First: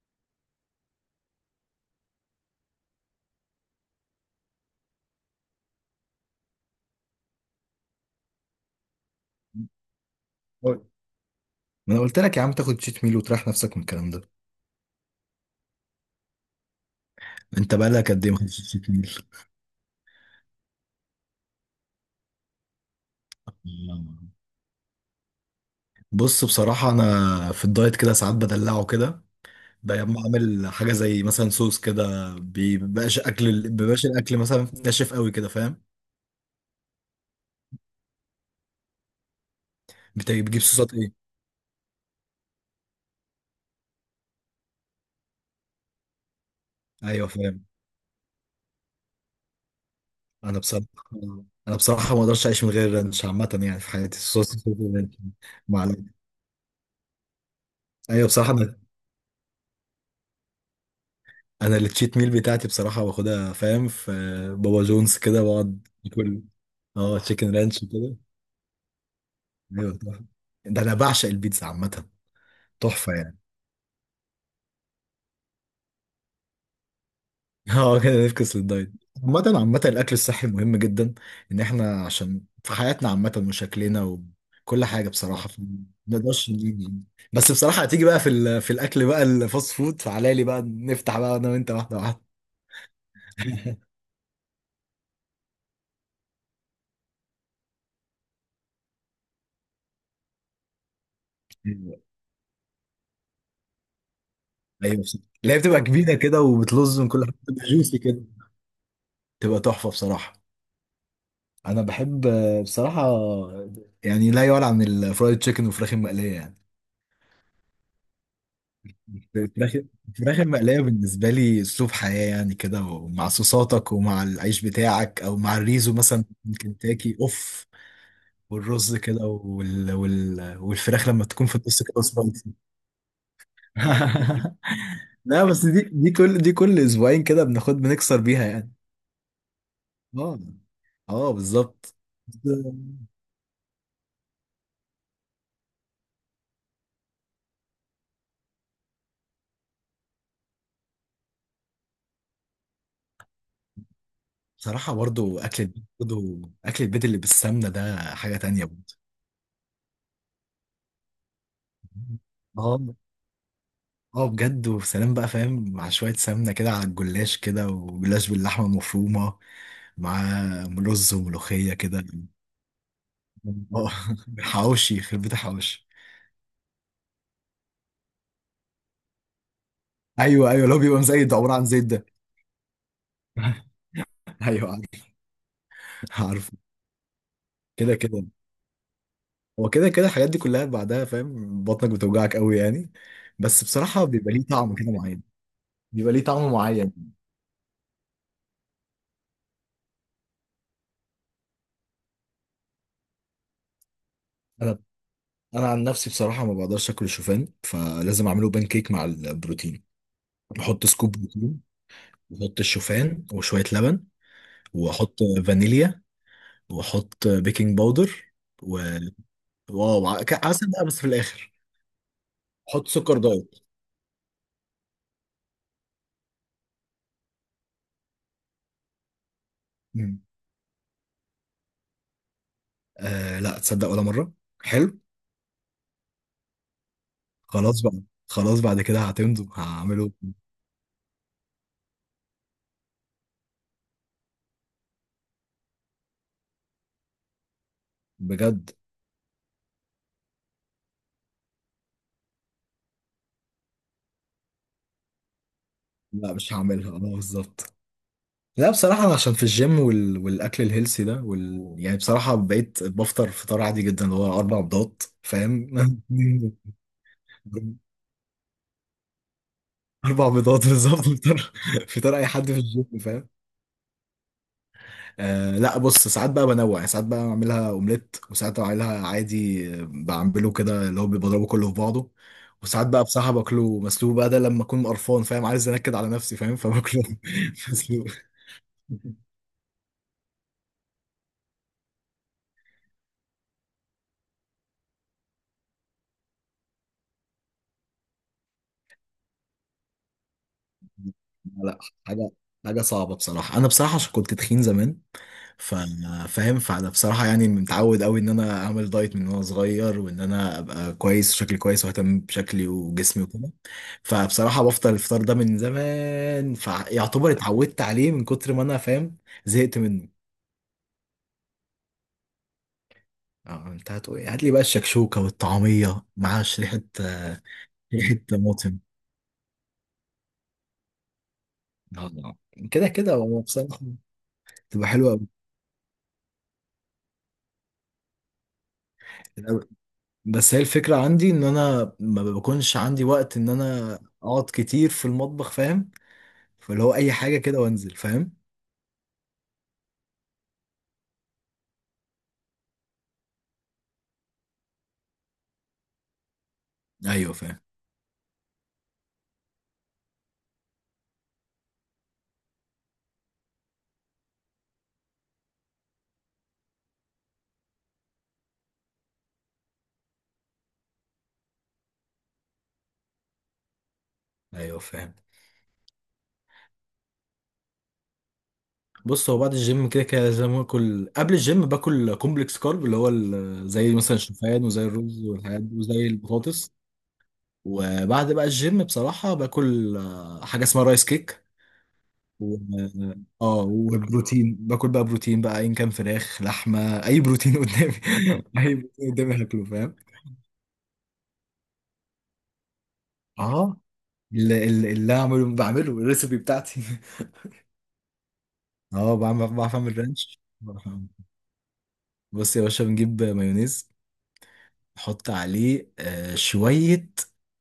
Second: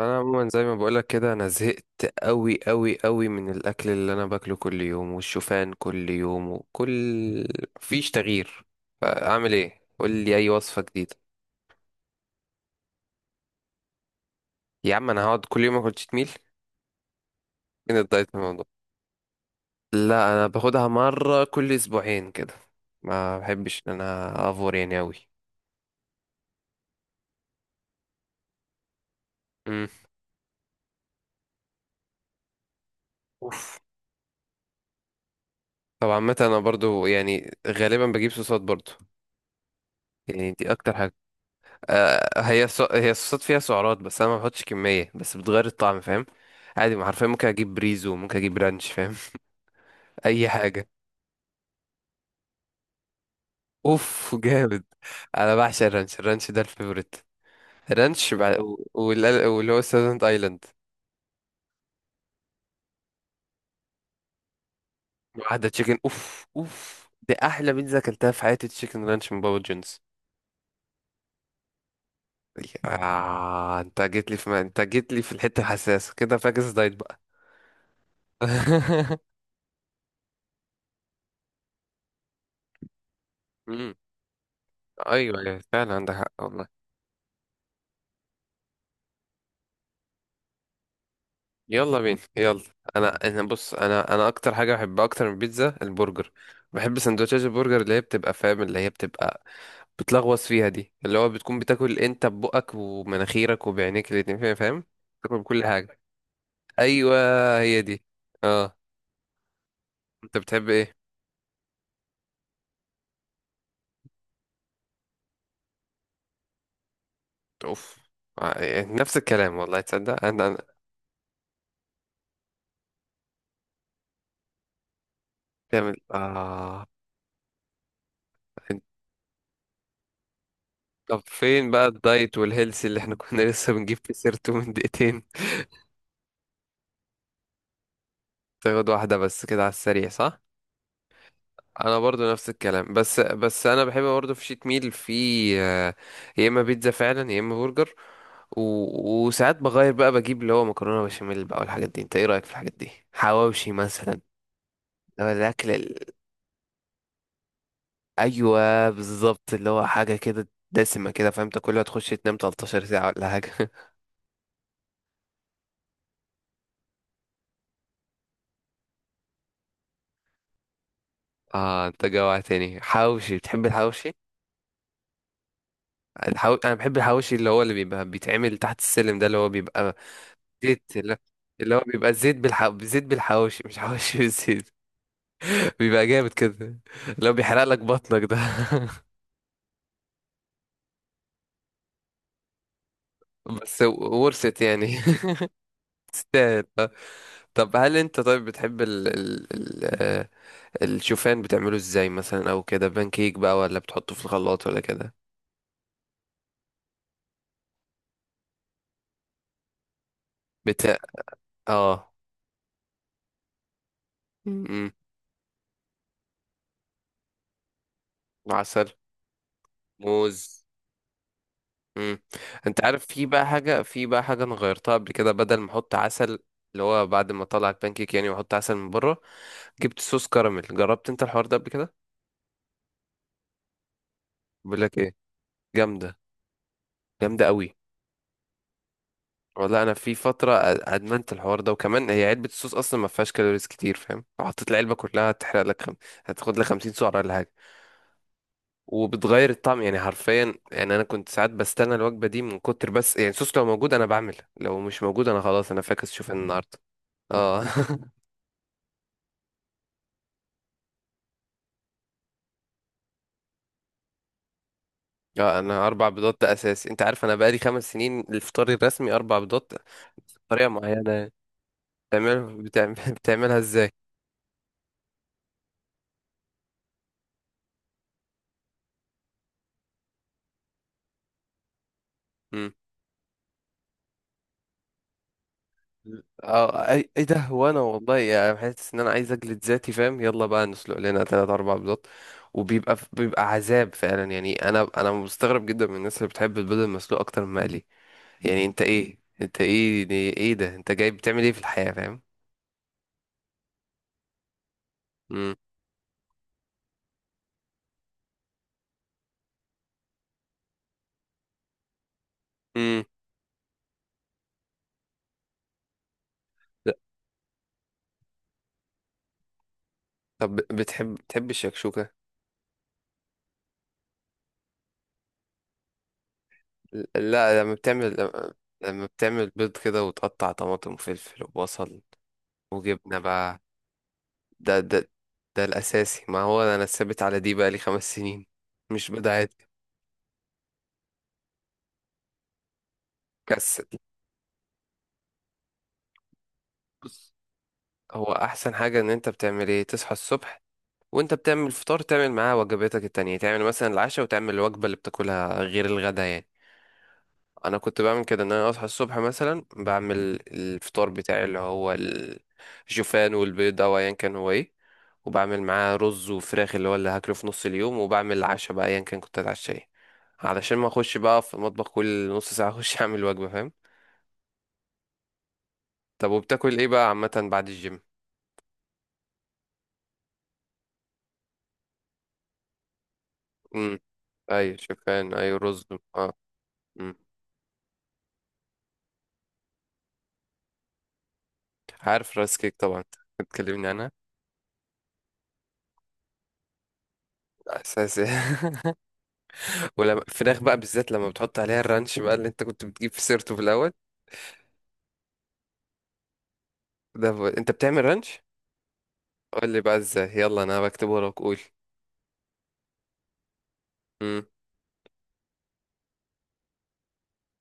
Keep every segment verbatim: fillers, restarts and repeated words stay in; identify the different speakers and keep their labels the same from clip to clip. Speaker 1: انا عموما زي ما بقولك كده، انا زهقت قوي قوي قوي من الاكل اللي انا باكله كل يوم، والشوفان كل يوم، وكل مفيش تغيير. فاعمل ايه؟ قول لي اي
Speaker 2: ما
Speaker 1: وصفه جديده.
Speaker 2: انا قلت لك يا عم تاخد شيت ميل وتريح نفسك من الكلام ده.
Speaker 1: يا عم انا هقعد كل يوم اكل تشيت ميل؟
Speaker 2: انت
Speaker 1: فين
Speaker 2: بقالك قد ايه
Speaker 1: الدايت
Speaker 2: ما
Speaker 1: من
Speaker 2: خدتش
Speaker 1: الموضوع؟
Speaker 2: شيت ميل؟
Speaker 1: لا، انا باخدها مره كل اسبوعين كده. ما بحبش ان انا افور يعني قوي.
Speaker 2: بص، بصراحة انا في الدايت كده ساعات بدلعه كده.
Speaker 1: امم
Speaker 2: بقوم عامل حاجة زي مثلا صوص كده، بيبقاش اكل
Speaker 1: اوف.
Speaker 2: بيبقاش الاكل مثلا ناشف قوي كده، فاهم.
Speaker 1: طبعا متى انا برضو يعني غالبا بجيب صوصات برضو.
Speaker 2: بت-
Speaker 1: يعني
Speaker 2: بتجيب
Speaker 1: دي
Speaker 2: صوصات
Speaker 1: اكتر حاجه.
Speaker 2: ايه؟
Speaker 1: آه، هي ص... هي الصوصات فيها سعرات، بس انا ما بحطش كميه، بس بتغير الطعم، فاهم؟ عادي، ما حرفيا
Speaker 2: ايوه
Speaker 1: ممكن
Speaker 2: فاهم.
Speaker 1: اجيب بريزو، ممكن اجيب رانش، فاهم؟ اي
Speaker 2: انا بصراحة
Speaker 1: حاجه.
Speaker 2: انا بصراحة ما اقدرش اعيش من غير رانش عامة، يعني في حياتي
Speaker 1: اوف
Speaker 2: صوص
Speaker 1: جامد.
Speaker 2: الرانش.
Speaker 1: انا بعشق
Speaker 2: معلش.
Speaker 1: الرانش. الرانش ده الفيفوريت.
Speaker 2: ايوه
Speaker 1: رانش
Speaker 2: بصراحة،
Speaker 1: بع...
Speaker 2: أنا
Speaker 1: و- وال- واللي هو ساذرند ايلاند.
Speaker 2: انا التشيت ميل بتاعتي بصراحه باخدها، فاهم، في بابا جونز كده
Speaker 1: واحده
Speaker 2: بقعد
Speaker 1: تشيكن.
Speaker 2: اكل.
Speaker 1: اوف اوف،
Speaker 2: اه
Speaker 1: دي
Speaker 2: تشيكن
Speaker 1: احلى
Speaker 2: رانش
Speaker 1: بيتزا
Speaker 2: كده.
Speaker 1: اكلتها في حياتي، تشيكن رانش من بابا
Speaker 2: ايوه
Speaker 1: جونز.
Speaker 2: طبعا. ده انا بعشق البيتزا عامه. تحفه يعني.
Speaker 1: آه، انت جيت لي في ما... انت جيت لي في الحته الحساسه كده، فاكس دايت بقى.
Speaker 2: اه كده نفكس للدايت. عامة عامة الأكل الصحي مهم جدا. إن إحنا عشان في حياتنا عامة
Speaker 1: مم.
Speaker 2: وشكلنا وكل حاجة
Speaker 1: ايوه،
Speaker 2: بصراحة،
Speaker 1: أيوة،
Speaker 2: ف- ما
Speaker 1: فعلا عندك حق
Speaker 2: نقدرش
Speaker 1: والله.
Speaker 2: نيجي. بس بصراحة هتيجي بقى في ال- في الأكل بقى، الفاست فود، فعلى لي بقى نفتح بقى أنا وأنت واحدة
Speaker 1: يلا بينا
Speaker 2: واحدة.
Speaker 1: يلا. انا انا بص، انا انا اكتر حاجه بحبها اكتر من البيتزا، البرجر. بحب سندوتشات البرجر اللي هي بتبقى فاهم اللي هي بتبقى بتلغوص فيها دي، اللي هو بتكون بتاكل
Speaker 2: أيوه
Speaker 1: انت ببقك ومناخيرك وبعينيك الاتنين، فاهم فاهم
Speaker 2: أيوه، بصراحة
Speaker 1: بتاكل
Speaker 2: اللي هي
Speaker 1: بكل
Speaker 2: بتبقى
Speaker 1: حاجه.
Speaker 2: كبيرة كده وبتلز من
Speaker 1: ايوه.
Speaker 2: كل حاجة بتبقى
Speaker 1: هي
Speaker 2: جوسي
Speaker 1: دي.
Speaker 2: كده،
Speaker 1: اه.
Speaker 2: تبقى تحفة بصراحة.
Speaker 1: انت بتحب ايه؟
Speaker 2: أنا بحب آه، بصراحة يعني لا يعلى عن الفرايد تشيكن والفراخ المقلية يعني.
Speaker 1: اوف. آه، يعني نفس الكلام،
Speaker 2: الفراخ
Speaker 1: والله تصدق
Speaker 2: الفراخ
Speaker 1: انا أنا-
Speaker 2: المقلية بالنسبة لي أسلوب حياة يعني، كده ومع صوصاتك ومع العيش بتاعك أو مع الريزو
Speaker 1: تعمل
Speaker 2: مثلا من
Speaker 1: اه.
Speaker 2: كنتاكي أوف.
Speaker 1: أنت-
Speaker 2: والرز كده، وال... وال... والفراخ
Speaker 1: طب
Speaker 2: لما تكون في
Speaker 1: فين
Speaker 2: النص
Speaker 1: بقى
Speaker 2: كده
Speaker 1: الدايت
Speaker 2: سبايسي.
Speaker 1: والهيلث اللي احنا كنا لسه بنجيب في سيرته من دقيقتين؟
Speaker 2: لا، بس دي دي كل دي كل أسبوعين كده بناخد، بنكسر بيها يعني.
Speaker 1: تاخد واحده بس كده على السريع،
Speaker 2: اه
Speaker 1: صح؟
Speaker 2: اه بالظبط.
Speaker 1: انا برضو نفس الكلام، بس بس انا بحب برضو في شيت ميل في، آه، يا اما بيتزا فعلا، يا اما برجر. و... وساعات بغير بقى، بجيب اللي هو مكرونه بشاميل بقى والحاجات دي. انت ايه رايك في الحاجات دي، حواوشي مثلا؟
Speaker 2: بصراحة
Speaker 1: اللي هو
Speaker 2: برضو أكل
Speaker 1: الاكل
Speaker 2: البيت،
Speaker 1: ال-
Speaker 2: برضو أكل البيت اللي بالسمنة ده حاجة تانية
Speaker 1: ايوه
Speaker 2: برضو.
Speaker 1: بالظبط، اللي هو حاجه كده دسمه كده، فاهم؟ تاكلها تخش تنام تلتاشر
Speaker 2: اه
Speaker 1: ساعه ولا حاجه.
Speaker 2: اه بجد. وسلام بقى فاهم، مع شوية سمنة كده على الجلاش كده، وجلاش باللحمة المفرومة مع رز وملوخية
Speaker 1: اه،
Speaker 2: كده.
Speaker 1: انت جوعتني حواوشي. بتحب
Speaker 2: اه.
Speaker 1: الحواوشي؟
Speaker 2: حواوشي يخرب بيت الحواوشي.
Speaker 1: الحو... انا بحب الحواوشي اللي هو اللي بيبقى بيتعمل تحت السلم ده، اللي هو بيبقى
Speaker 2: أيوه أيوه، لو
Speaker 1: زيت.
Speaker 2: بيبقى
Speaker 1: اللي
Speaker 2: مزيت عبارة عن
Speaker 1: اللي هو
Speaker 2: زيت ده.
Speaker 1: بيبقى زيت بالح... زيت بالحواوشي، مش حواوشي بالزيت.
Speaker 2: أيوه عارف،
Speaker 1: بيبقى جامد
Speaker 2: عارف.
Speaker 1: كده، اللي هو بيحرق لك
Speaker 2: كده
Speaker 1: بطنك
Speaker 2: كده،
Speaker 1: ده.
Speaker 2: هو كده كده الحاجات دي كلها بعدها، فاهم، بطنك بتوجعك قوي يعني. بس
Speaker 1: بس
Speaker 2: بصراحة بيبقى ليه
Speaker 1: ورثت
Speaker 2: طعم كده
Speaker 1: يعني.
Speaker 2: معين، بيبقى ليه طعم
Speaker 1: تستاهل آه.
Speaker 2: معين.
Speaker 1: طب هل انت، طيب، بتحب ال... ال... ال... آه، الشوفان بتعمله ازاي مثلا؟ او كده بانكيك بقى، ولا بتحطه في الخلاط، ولا كده؟
Speaker 2: انا عن نفسي بصراحه ما بقدرش اكل الشوفان، فلازم اعمله بان كيك مع البروتين. بحط
Speaker 1: بت...
Speaker 2: سكوب بروتين،
Speaker 1: اه.
Speaker 2: بحط الشوفان وشويه لبن،
Speaker 1: امم.
Speaker 2: واحط فانيليا، واحط بيكنج باودر، و
Speaker 1: عسل.
Speaker 2: واو ع- ك-
Speaker 1: موز.
Speaker 2: عسل بقى بس في الاخر.
Speaker 1: امم. انت
Speaker 2: احط
Speaker 1: عارف،
Speaker 2: سكر
Speaker 1: في بقى
Speaker 2: دايت.
Speaker 1: حاجة في بقى حاجة انا غيرتها قبل كده، بدل ما احط عسل، اللي هو بعد ما اطلع البانكيك يعني واحط عسل من بره، جبت
Speaker 2: مم.
Speaker 1: صوص كراميل. جربت انت الحوار ده قبل كده؟
Speaker 2: آه لا، تصدق ولا مره.
Speaker 1: بقول لك
Speaker 2: حلو.
Speaker 1: ايه، جامده، جامده قوي.
Speaker 2: خلاص بقى، خلاص بعد كده هتمضوا
Speaker 1: والله انا
Speaker 2: هعمله
Speaker 1: في فتره أ- ادمنت الحوار ده، وكمان هي علبه الصوص اصلا ما فيهاش كالوريز كتير، فاهم؟ لو حطيت العلبه كلها هتحرق لك خم... هتاخد لك خمسين سعره ولا حاجه.
Speaker 2: بجد.
Speaker 1: وبتغير الطعم يعني حرفيا. يعني انا كنت ساعات بستنى الوجبه دي من كتر بس، يعني الصوص لو موجود انا بعمل، لو مش موجود انا خلاص، انا فاكس شوف
Speaker 2: لا مش
Speaker 1: النهارده.
Speaker 2: هعملها، اه
Speaker 1: اه
Speaker 2: بالظبط. لا بصراحة، أنا عشان في الجيم وال... والأكل الهيلسي ده وال... يعني بصراحة بقيت بفطر فطار عادي جدا، اللي هو أربع بيضات
Speaker 1: اه،
Speaker 2: فاهم.
Speaker 1: انا اربع بيضات ده اساسي. انت عارف انا بقالي خمس سنين الفطار الرسمي اربع بيضات،
Speaker 2: أربع بيضات
Speaker 1: بطريقه
Speaker 2: بالظبط،
Speaker 1: معينه يعني.
Speaker 2: فطار، فطار أي حد في
Speaker 1: بتعمل بتعمل...
Speaker 2: الجيم فاهم.
Speaker 1: بتعملها ازاي؟
Speaker 2: آه لا، بص، ساعات بقى بنوع يعني، ساعات بقى بعملها أومليت، وساعات بعملها عادي، آه، بعمله كده اللي هو بضربه كله في بعضه.
Speaker 1: مم.
Speaker 2: وساعات بقى بصراحة باكله مسلوق بقى، ده لما أكون قرفان فاهم، عايز أنكد على نفسي فاهم،
Speaker 1: اه
Speaker 2: فباكله.
Speaker 1: اي ايه ده هو انا
Speaker 2: مسلوق.
Speaker 1: والله يعني حاسس ان انا عايز اجلد ذاتي، فاهم؟ يلا بقى نسلق لنا تلات اربع بيضات، وبيبقى بيبقى عذاب فعلا يعني. انا انا مستغرب جدا من الناس اللي بتحب البيض المسلوق اكتر من المقلي. يعني انت ايه انت ايه؟ ايه ده؟ انت جاي بتعمل ايه في
Speaker 2: لا.
Speaker 1: الحياة، فاهم؟
Speaker 2: حاجه حاجه صعبه بصراحه. انا بصراحه عشان كنت تخين زمان،
Speaker 1: مم.
Speaker 2: ف- فاهم. فانا بصراحه يعني متعود قوي ان انا اعمل دايت من وانا صغير، وان انا ابقى كويس، شكلي كويس، واهتم بشكلي
Speaker 1: مم.
Speaker 2: وجسمي وكده. فبصراحه بفطر الفطار ده من زمان،
Speaker 1: لا.
Speaker 2: فيعتبر اتعودت عليه من كتر ما انا فاهم، زهقت منه.
Speaker 1: طب بتحب بتحب الشكشوكة؟
Speaker 2: اه، انت هتقول إيه؟ هات لي بقى الشكشوكه والطعميه مع ريحه،
Speaker 1: لا، لما
Speaker 2: ريحه
Speaker 1: بتعمل لما
Speaker 2: طماطم.
Speaker 1: لما بتعمل بيض كده، وتقطع طماطم وفلفل وبصل
Speaker 2: آه، كده كده
Speaker 1: وجبنة
Speaker 2: هو
Speaker 1: بقى،
Speaker 2: بصراحه
Speaker 1: ده
Speaker 2: تبقى
Speaker 1: ده
Speaker 2: حلوه قوي.
Speaker 1: ده الأساسي. ما هو أنا ثابت على دي بقالي خمس سنين، مش بدعات.
Speaker 2: بس هي الفكرة عندي ان انا ما بكونش عندي وقت ان
Speaker 1: كسل.
Speaker 2: انا اقعد كتير في المطبخ فاهم، فاللي هو اي
Speaker 1: بص،
Speaker 2: حاجة كده وانزل
Speaker 1: هو
Speaker 2: فاهم.
Speaker 1: أحسن حاجة إن أنت بتعمل إيه، تصحى الصبح وأنت بتعمل الفطار، تعمل معاه وجباتك التانية، تعمل مثلا العشاء وتعمل الوجبة اللي بتاكلها غير الغدا يعني.
Speaker 2: ايوه فاهم.
Speaker 1: أنا كنت بعمل كده، إن أنا أصحى الصبح مثلا بعمل الفطار بتاعي اللي هو الشوفان والبيض أو أيا كان هو إيه، وبعمل معاه رز وفراخ اللي هو اللي هاكله في نص اليوم، وبعمل العشاء بقى ايا كان كنت هتعشى ايه، علشان ما اخش بقى في المطبخ كل نص ساعة اخش اعمل وجبة، فاهم؟
Speaker 2: ايوه فاهم.
Speaker 1: طب وبتاكل ايه بقى عامة بعد الجيم؟
Speaker 2: بص، هو بعد الجيم كده كده لازم اكل. قبل الجيم باكل كومبلكس كارب، اللي هو ال-
Speaker 1: امم.
Speaker 2: زي مثلا الشوفان
Speaker 1: ايوه
Speaker 2: وزي الرز
Speaker 1: شوفان، ايوه
Speaker 2: والحاجات دي
Speaker 1: رز.
Speaker 2: وزي
Speaker 1: اه.
Speaker 2: البطاطس.
Speaker 1: امم.
Speaker 2: وبعد بقى الجيم بصراحة باكل آه، حاجة اسمها رايس كيك.
Speaker 1: عارف
Speaker 2: و...
Speaker 1: رايس كيك طبعا.
Speaker 2: اه،
Speaker 1: بتكلمني عنها.
Speaker 2: وبروتين، باكل بقى بروتين بقى، ان كان فراخ، لحمة، اي بروتين قدامي.
Speaker 1: اساسي.
Speaker 2: اي بروتين قدامي هاكله فاهم.
Speaker 1: ولما فراخ بقى بالذات، لما بتحط عليها الرانش بقى اللي انت كنت بتجيب في سيرته في
Speaker 2: اه.
Speaker 1: الاول.
Speaker 2: اللي, اللي اللي أنا بعمله بعمله الريسبي بتاعتي.
Speaker 1: ده ب... انت بتعمل رانش؟
Speaker 2: اه، بعمل
Speaker 1: قول
Speaker 2: بعرف
Speaker 1: لي بقى
Speaker 2: اعمل
Speaker 1: ازاي،
Speaker 2: رانش،
Speaker 1: يلا انا
Speaker 2: بعرف
Speaker 1: بكتب
Speaker 2: أعمل-
Speaker 1: وراك، قول.
Speaker 2: بص يا باشا، بنجيب مايونيز،
Speaker 1: امم.
Speaker 2: نحط عليه آه، شوية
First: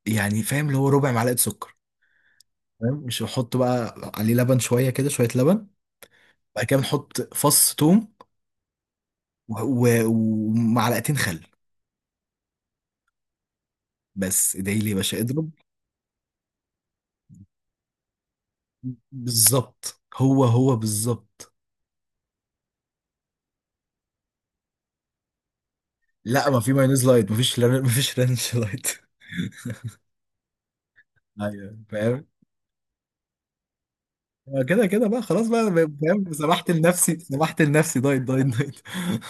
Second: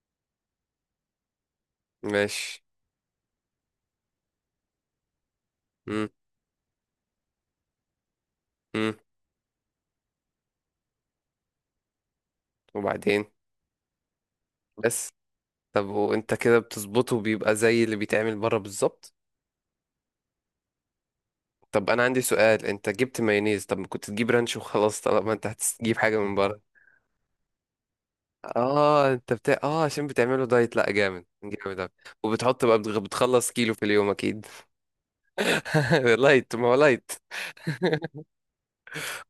Speaker 2: يعني، فاهم اللي هو ربع معلقة سكر
Speaker 1: ماشي.
Speaker 2: فاهم. مش نحط بقى عليه لبن، شوية كده، شوية لبن.
Speaker 1: امم.
Speaker 2: بعد كده بنحط فص توم،
Speaker 1: امم.
Speaker 2: و- و- ومعلقتين خل
Speaker 1: وبعدين؟
Speaker 2: بس. ادعي لي يا
Speaker 1: بس.
Speaker 2: باشا، اضرب.
Speaker 1: طب وانت كده بتظبطه بيبقى زي اللي بيتعمل بره بالظبط؟
Speaker 2: بالظبط، هو هو بالظبط.
Speaker 1: طب انا عندي سؤال، انت جبت مايونيز، طب ما كنت تجيب رانش وخلاص، طالما انت هتجيب حاجه من
Speaker 2: لا، ما
Speaker 1: بره؟
Speaker 2: في مايونيز لايت، ما فيش لر- ما فيش رانش لايت.
Speaker 1: اه، انت بتاع اه، عشان بتعمله دايت، لا جامد،
Speaker 2: ايوه
Speaker 1: جامد أوي.
Speaker 2: فاهم.
Speaker 1: وبتحط بقى، بتغ- بتخلص كيلو في اليوم اكيد.
Speaker 2: آه، كده كده بقى، خلاص بقى، ب- فاهم،
Speaker 1: لايت، ما
Speaker 2: سمحت
Speaker 1: هو لايت.
Speaker 2: لنفسي سمحت لنفسي دايت دايت دايت.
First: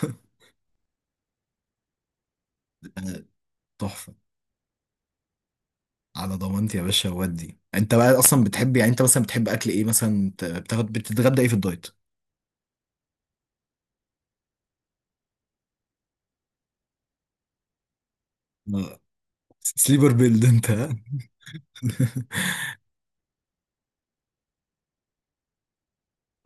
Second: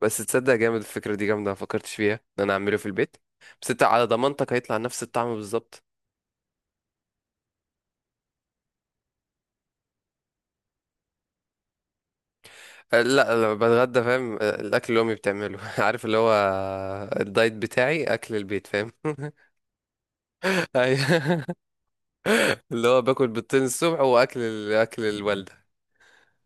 Speaker 1: بس تصدق جامد، الفكره دي جامده، ما فكرتش فيها ان انا اعمله في البيت.
Speaker 2: آه،
Speaker 1: بس انت على
Speaker 2: تحفة.
Speaker 1: ضمانتك هيطلع نفس الطعم بالظبط؟
Speaker 2: على ضمانتي يا باشا. ودي انت بقى اصلا بتحب يعني، انت مثلا بتحب اكل ايه مثلا، بت- بتاخد بتتغدى ايه في الدايت؟
Speaker 1: آه، لا، لما بتغدى، فاهم، آه، الاكل اللي امي بتعمله عارف اللي هو، الدايت بتاعي اكل البيت، فاهم؟
Speaker 2: آه، سليبر بيلد انت ها؟
Speaker 1: ايوه. اللي هو باكل بيضتين الصبح، واكل ال- اكل الوالده.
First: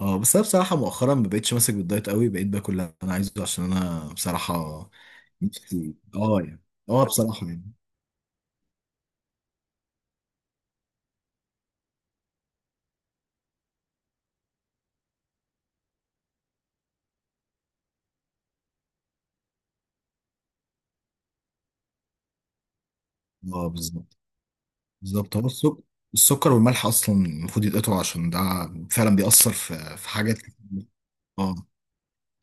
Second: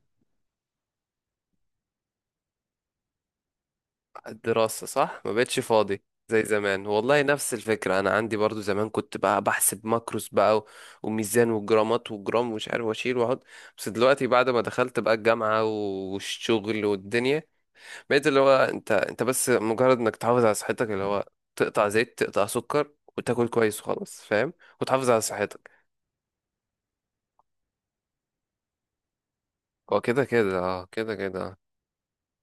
Speaker 2: اه. بس انا بصراحة مؤخرا ما بقتش ماسك بالدايت قوي، بقيت باكل اللي انا عايزه، عشان انا
Speaker 1: الدراسه،
Speaker 2: بصراحة
Speaker 1: صح، ما بقتش
Speaker 2: نفسي
Speaker 1: فاضي
Speaker 2: اه
Speaker 1: زي
Speaker 2: يعني.
Speaker 1: زمان
Speaker 2: اه
Speaker 1: والله،
Speaker 2: بصراحة
Speaker 1: نفس
Speaker 2: يعني.
Speaker 1: الفكره. انا عندي برضو زمان كنت بقى بحسب ماكروس بقى و- وميزان وجرامات وجرام ومش عارف، واشيل واحط. بس دلوقتي بعد ما دخلت بقى الجامعه والشغل والدنيا، بقيت اللي هو، انت انت بس، مجرد انك تحافظ على صحتك، اللي هو تقطع زيت، تقطع سكر، وتاكل
Speaker 2: اه
Speaker 1: كويس
Speaker 2: بالظبط.
Speaker 1: وخلاص، فاهم؟ وتحافظ على
Speaker 2: بالظبط، هو
Speaker 1: صحتك.
Speaker 2: السكر، السكر والملح اصلا المفروض يتقطعوا، عشان ده فعلا بيأثر في
Speaker 1: هو
Speaker 2: في
Speaker 1: كده
Speaker 2: حاجات
Speaker 1: كده
Speaker 2: كتير.
Speaker 1: اه، كده كده
Speaker 2: اه
Speaker 1: آه.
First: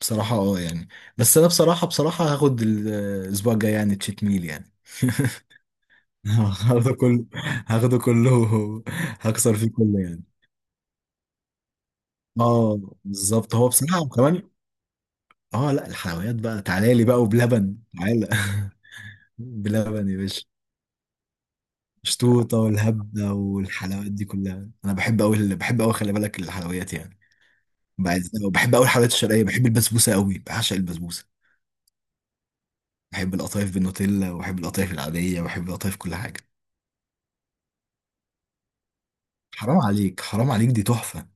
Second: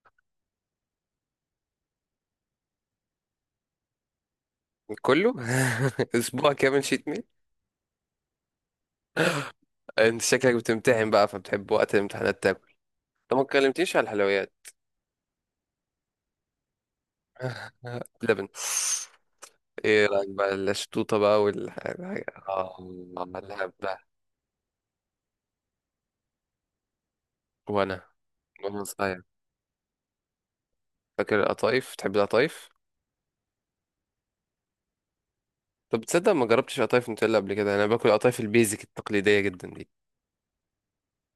Speaker 2: بصراحة اه يعني. بس انا بصراحة بصراحة هاخد ال- آه، الاسبوع الجاي يعني تشيت ميل يعني.
Speaker 1: كله. اسبوع كامل
Speaker 2: هاخده
Speaker 1: شيت.
Speaker 2: كله، هاخده كله. هكسر فيه كله
Speaker 1: انت
Speaker 2: يعني.
Speaker 1: شكلك بتمتحن بقى، فبتحب وقت الامتحانات تاكل.
Speaker 2: اه
Speaker 1: طب ما
Speaker 2: بالظبط هو
Speaker 1: اتكلمتيش
Speaker 2: بصراحة.
Speaker 1: على
Speaker 2: وكمان
Speaker 1: الحلويات؟
Speaker 2: اه لا، الحلويات بقى تعالى لي بقى وبلبن، تعالى.
Speaker 1: لبن. ايه
Speaker 2: بلبن يا
Speaker 1: رايك
Speaker 2: باشا.
Speaker 1: بقى الشطوطه بقى والحاجه
Speaker 2: شطوطة
Speaker 1: اه،
Speaker 2: والهبدة
Speaker 1: اللعب ده.
Speaker 2: والحلويات دي كلها انا بحب قوي، بحب قوي، خلي بالك، الحلويات يعني.
Speaker 1: وانا.
Speaker 2: بعز- بحب
Speaker 1: وانا
Speaker 2: قوي الحلويات
Speaker 1: صغير،
Speaker 2: الشرقية، بحب البسبوسة قوي، بعشق البسبوسة.
Speaker 1: فاكر القطايف؟ تحب القطايف؟
Speaker 2: بحب القطايف بالنوتيلا، وبحب القطايف العادية، وبحب القطايف،
Speaker 1: طب
Speaker 2: كل
Speaker 1: تصدق
Speaker 2: حاجة.
Speaker 1: ما جربتش قطايف نوتيلا قبل كده، انا باكل قطايف البيزك التقليديه جدا
Speaker 2: حرام
Speaker 1: دي.
Speaker 2: عليك، حرام عليك، دي تحفة.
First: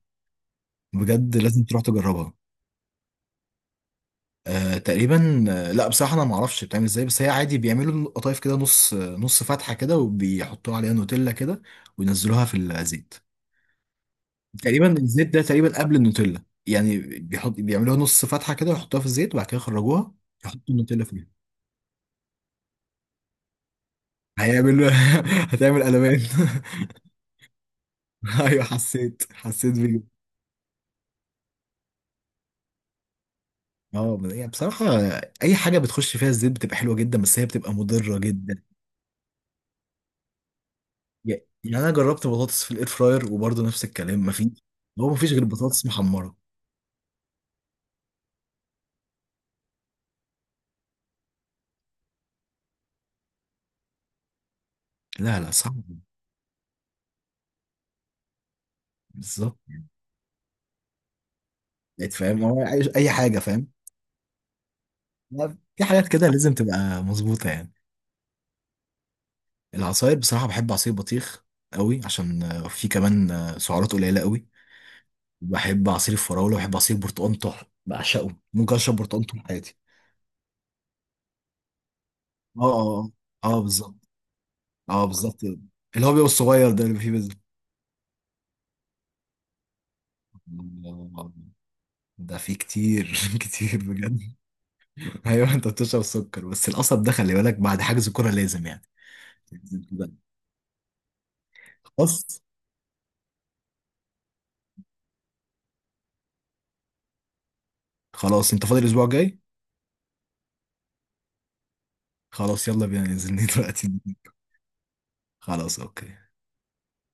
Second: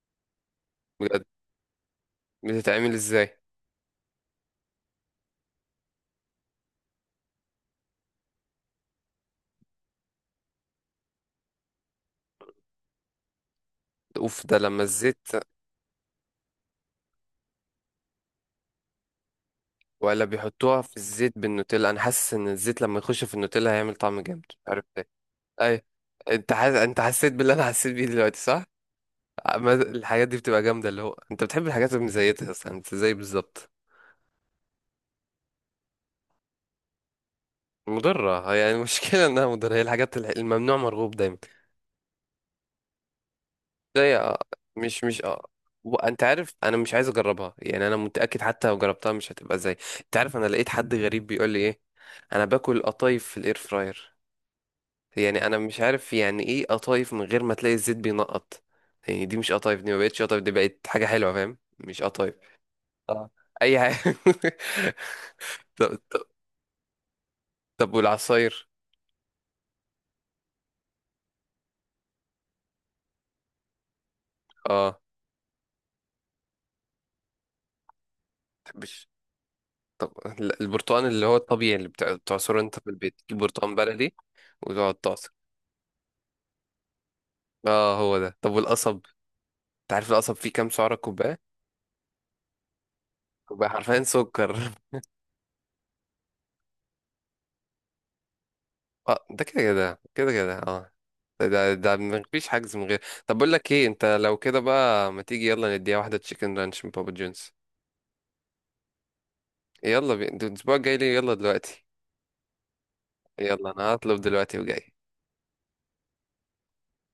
Speaker 1: بجد؟
Speaker 2: بجد لازم تروح تجربها.
Speaker 1: بتتعمل ازاي؟
Speaker 2: آه تقريبا، آه، لا بصراحة انا ما اعرفش بتعمل ازاي. بس هي عادي، بيعملوا القطايف كده نص نص فتحة كده، وبيحطوها عليها نوتيلا كده، وينزلوها في الزيت.
Speaker 1: اوف، ده لما
Speaker 2: تقريبا
Speaker 1: الزيت،
Speaker 2: الزيت ده تقريبا قبل النوتيلا يعني، بيحط بيعملوها نص فتحة كده، ويحطوها في الزيت، وبعد كده يخرجوها،
Speaker 1: ولا
Speaker 2: يحطوا
Speaker 1: بيحطوها في
Speaker 2: النوتيلا فيها.
Speaker 1: الزيت بالنوتيلا؟ انا حاسس ان الزيت لما يخش في النوتيلا هيعمل طعم جامد، مش
Speaker 2: هيعمل
Speaker 1: عارف ليه.
Speaker 2: هتعمل
Speaker 1: اي.
Speaker 2: قلبان.
Speaker 1: انت حاس... انت حسيت باللي انا حسيت بيه دلوقتي، صح؟
Speaker 2: ايوه حسيت،
Speaker 1: ما-
Speaker 2: حسيت بيه.
Speaker 1: الحاجات دي بتبقى جامدة. اللي هو انت بتحب الحاجات اللي مزيتها اصلا، انت زي بالظبط.
Speaker 2: اه يعني بصراحة، أي حاجة بتخش فيها الزيت بتبقى حلوة جدا، بس هي بتبقى مضرة
Speaker 1: مضرة هي،
Speaker 2: جدا
Speaker 1: يعني المشكلة انها مضرة. هي الحاجات الح- الممنوع مرغوب دايما.
Speaker 2: يعني. انا جربت بطاطس في الاير فراير وبرضه نفس
Speaker 1: زي
Speaker 2: الكلام،
Speaker 1: اه.
Speaker 2: مفيش.
Speaker 1: مش
Speaker 2: هو
Speaker 1: مش
Speaker 2: مفيش غير
Speaker 1: اه.
Speaker 2: بطاطس
Speaker 1: وانت
Speaker 2: محمره.
Speaker 1: عارف انا مش عايز اجربها، يعني انا متأكد حتى لو جربتها مش هتبقى زي. انت عارف انا لقيت حد غريب بيقول لي ايه؟ انا باكل قطايف في الاير فراير.
Speaker 2: لا
Speaker 1: يعني
Speaker 2: لا،
Speaker 1: انا مش
Speaker 2: صعب.
Speaker 1: عارف يعني، ايه قطايف من غير ما تلاقي الزيت بينقط؟ يعني دي مش
Speaker 2: بالظبط
Speaker 1: قطايف،
Speaker 2: يعني،
Speaker 1: دي ما بقتش قطايف، دي بقت حاجة حلوة فاهم، مش
Speaker 2: بقيت
Speaker 1: قطايف.
Speaker 2: فاهم هو عايز اي
Speaker 1: اه،
Speaker 2: حاجه فاهم.
Speaker 1: اي حاجة.
Speaker 2: لا، في
Speaker 1: طب
Speaker 2: حاجات
Speaker 1: طب
Speaker 2: كده لازم تبقى مظبوطه يعني.
Speaker 1: طب والعصاير؟
Speaker 2: العصاير بصراحه بحب عصير بطيخ قوي، عشان آه، في كمان آه، سعرات قليله قوي.
Speaker 1: اه.
Speaker 2: بحب عصير الفراوله، بحب عصير برتقال طحن بعشقه، ممكن اشرب
Speaker 1: متحبش؟
Speaker 2: برتقال طول حياتي.
Speaker 1: طب. لا، البرتقال اللي هو الطبيعي اللي بتع- بتعصره
Speaker 2: اه
Speaker 1: انت
Speaker 2: اه
Speaker 1: في البيت، تجيب
Speaker 2: اه، آه،
Speaker 1: برتقال
Speaker 2: بالظبط.
Speaker 1: بلدي وتقعد
Speaker 2: اه
Speaker 1: تعصر.
Speaker 2: بالظبط، اللي هو بيبقى الصغير ده اللي فيه بز-
Speaker 1: اه، هو ده. طب والقصب؟ انت عارف القصب فيه كام سعرة كوباية؟
Speaker 2: ده فيه كتير.
Speaker 1: كوباية
Speaker 2: كتير
Speaker 1: حرفيا
Speaker 2: بجد.
Speaker 1: سكر.
Speaker 2: ايوه انت بتشرب سكر، بس القصب ده خلي بالك، بعد حجز كرة لازم يعني.
Speaker 1: اه، ده كده
Speaker 2: لازم
Speaker 1: كده
Speaker 2: تبقى-
Speaker 1: كده كده اه. ده ده ده
Speaker 2: خلاص.
Speaker 1: مفيش حجز من غير. طب بقول لك ايه، انت لو كده بقى ما تيجي يلا نديها واحدة تشيكن رانش من بابا جونز؟
Speaker 2: خلاص انت فاضي الاسبوع الجاي؟
Speaker 1: يلا بي... ده الاسبوع الجاي ليه؟ يلا دلوقتي.
Speaker 2: خلاص يلا بينا ننزل،
Speaker 1: يلا
Speaker 2: دلوقتي.
Speaker 1: انا هطلب دلوقتي وجاي.
Speaker 2: خلاص اوكي.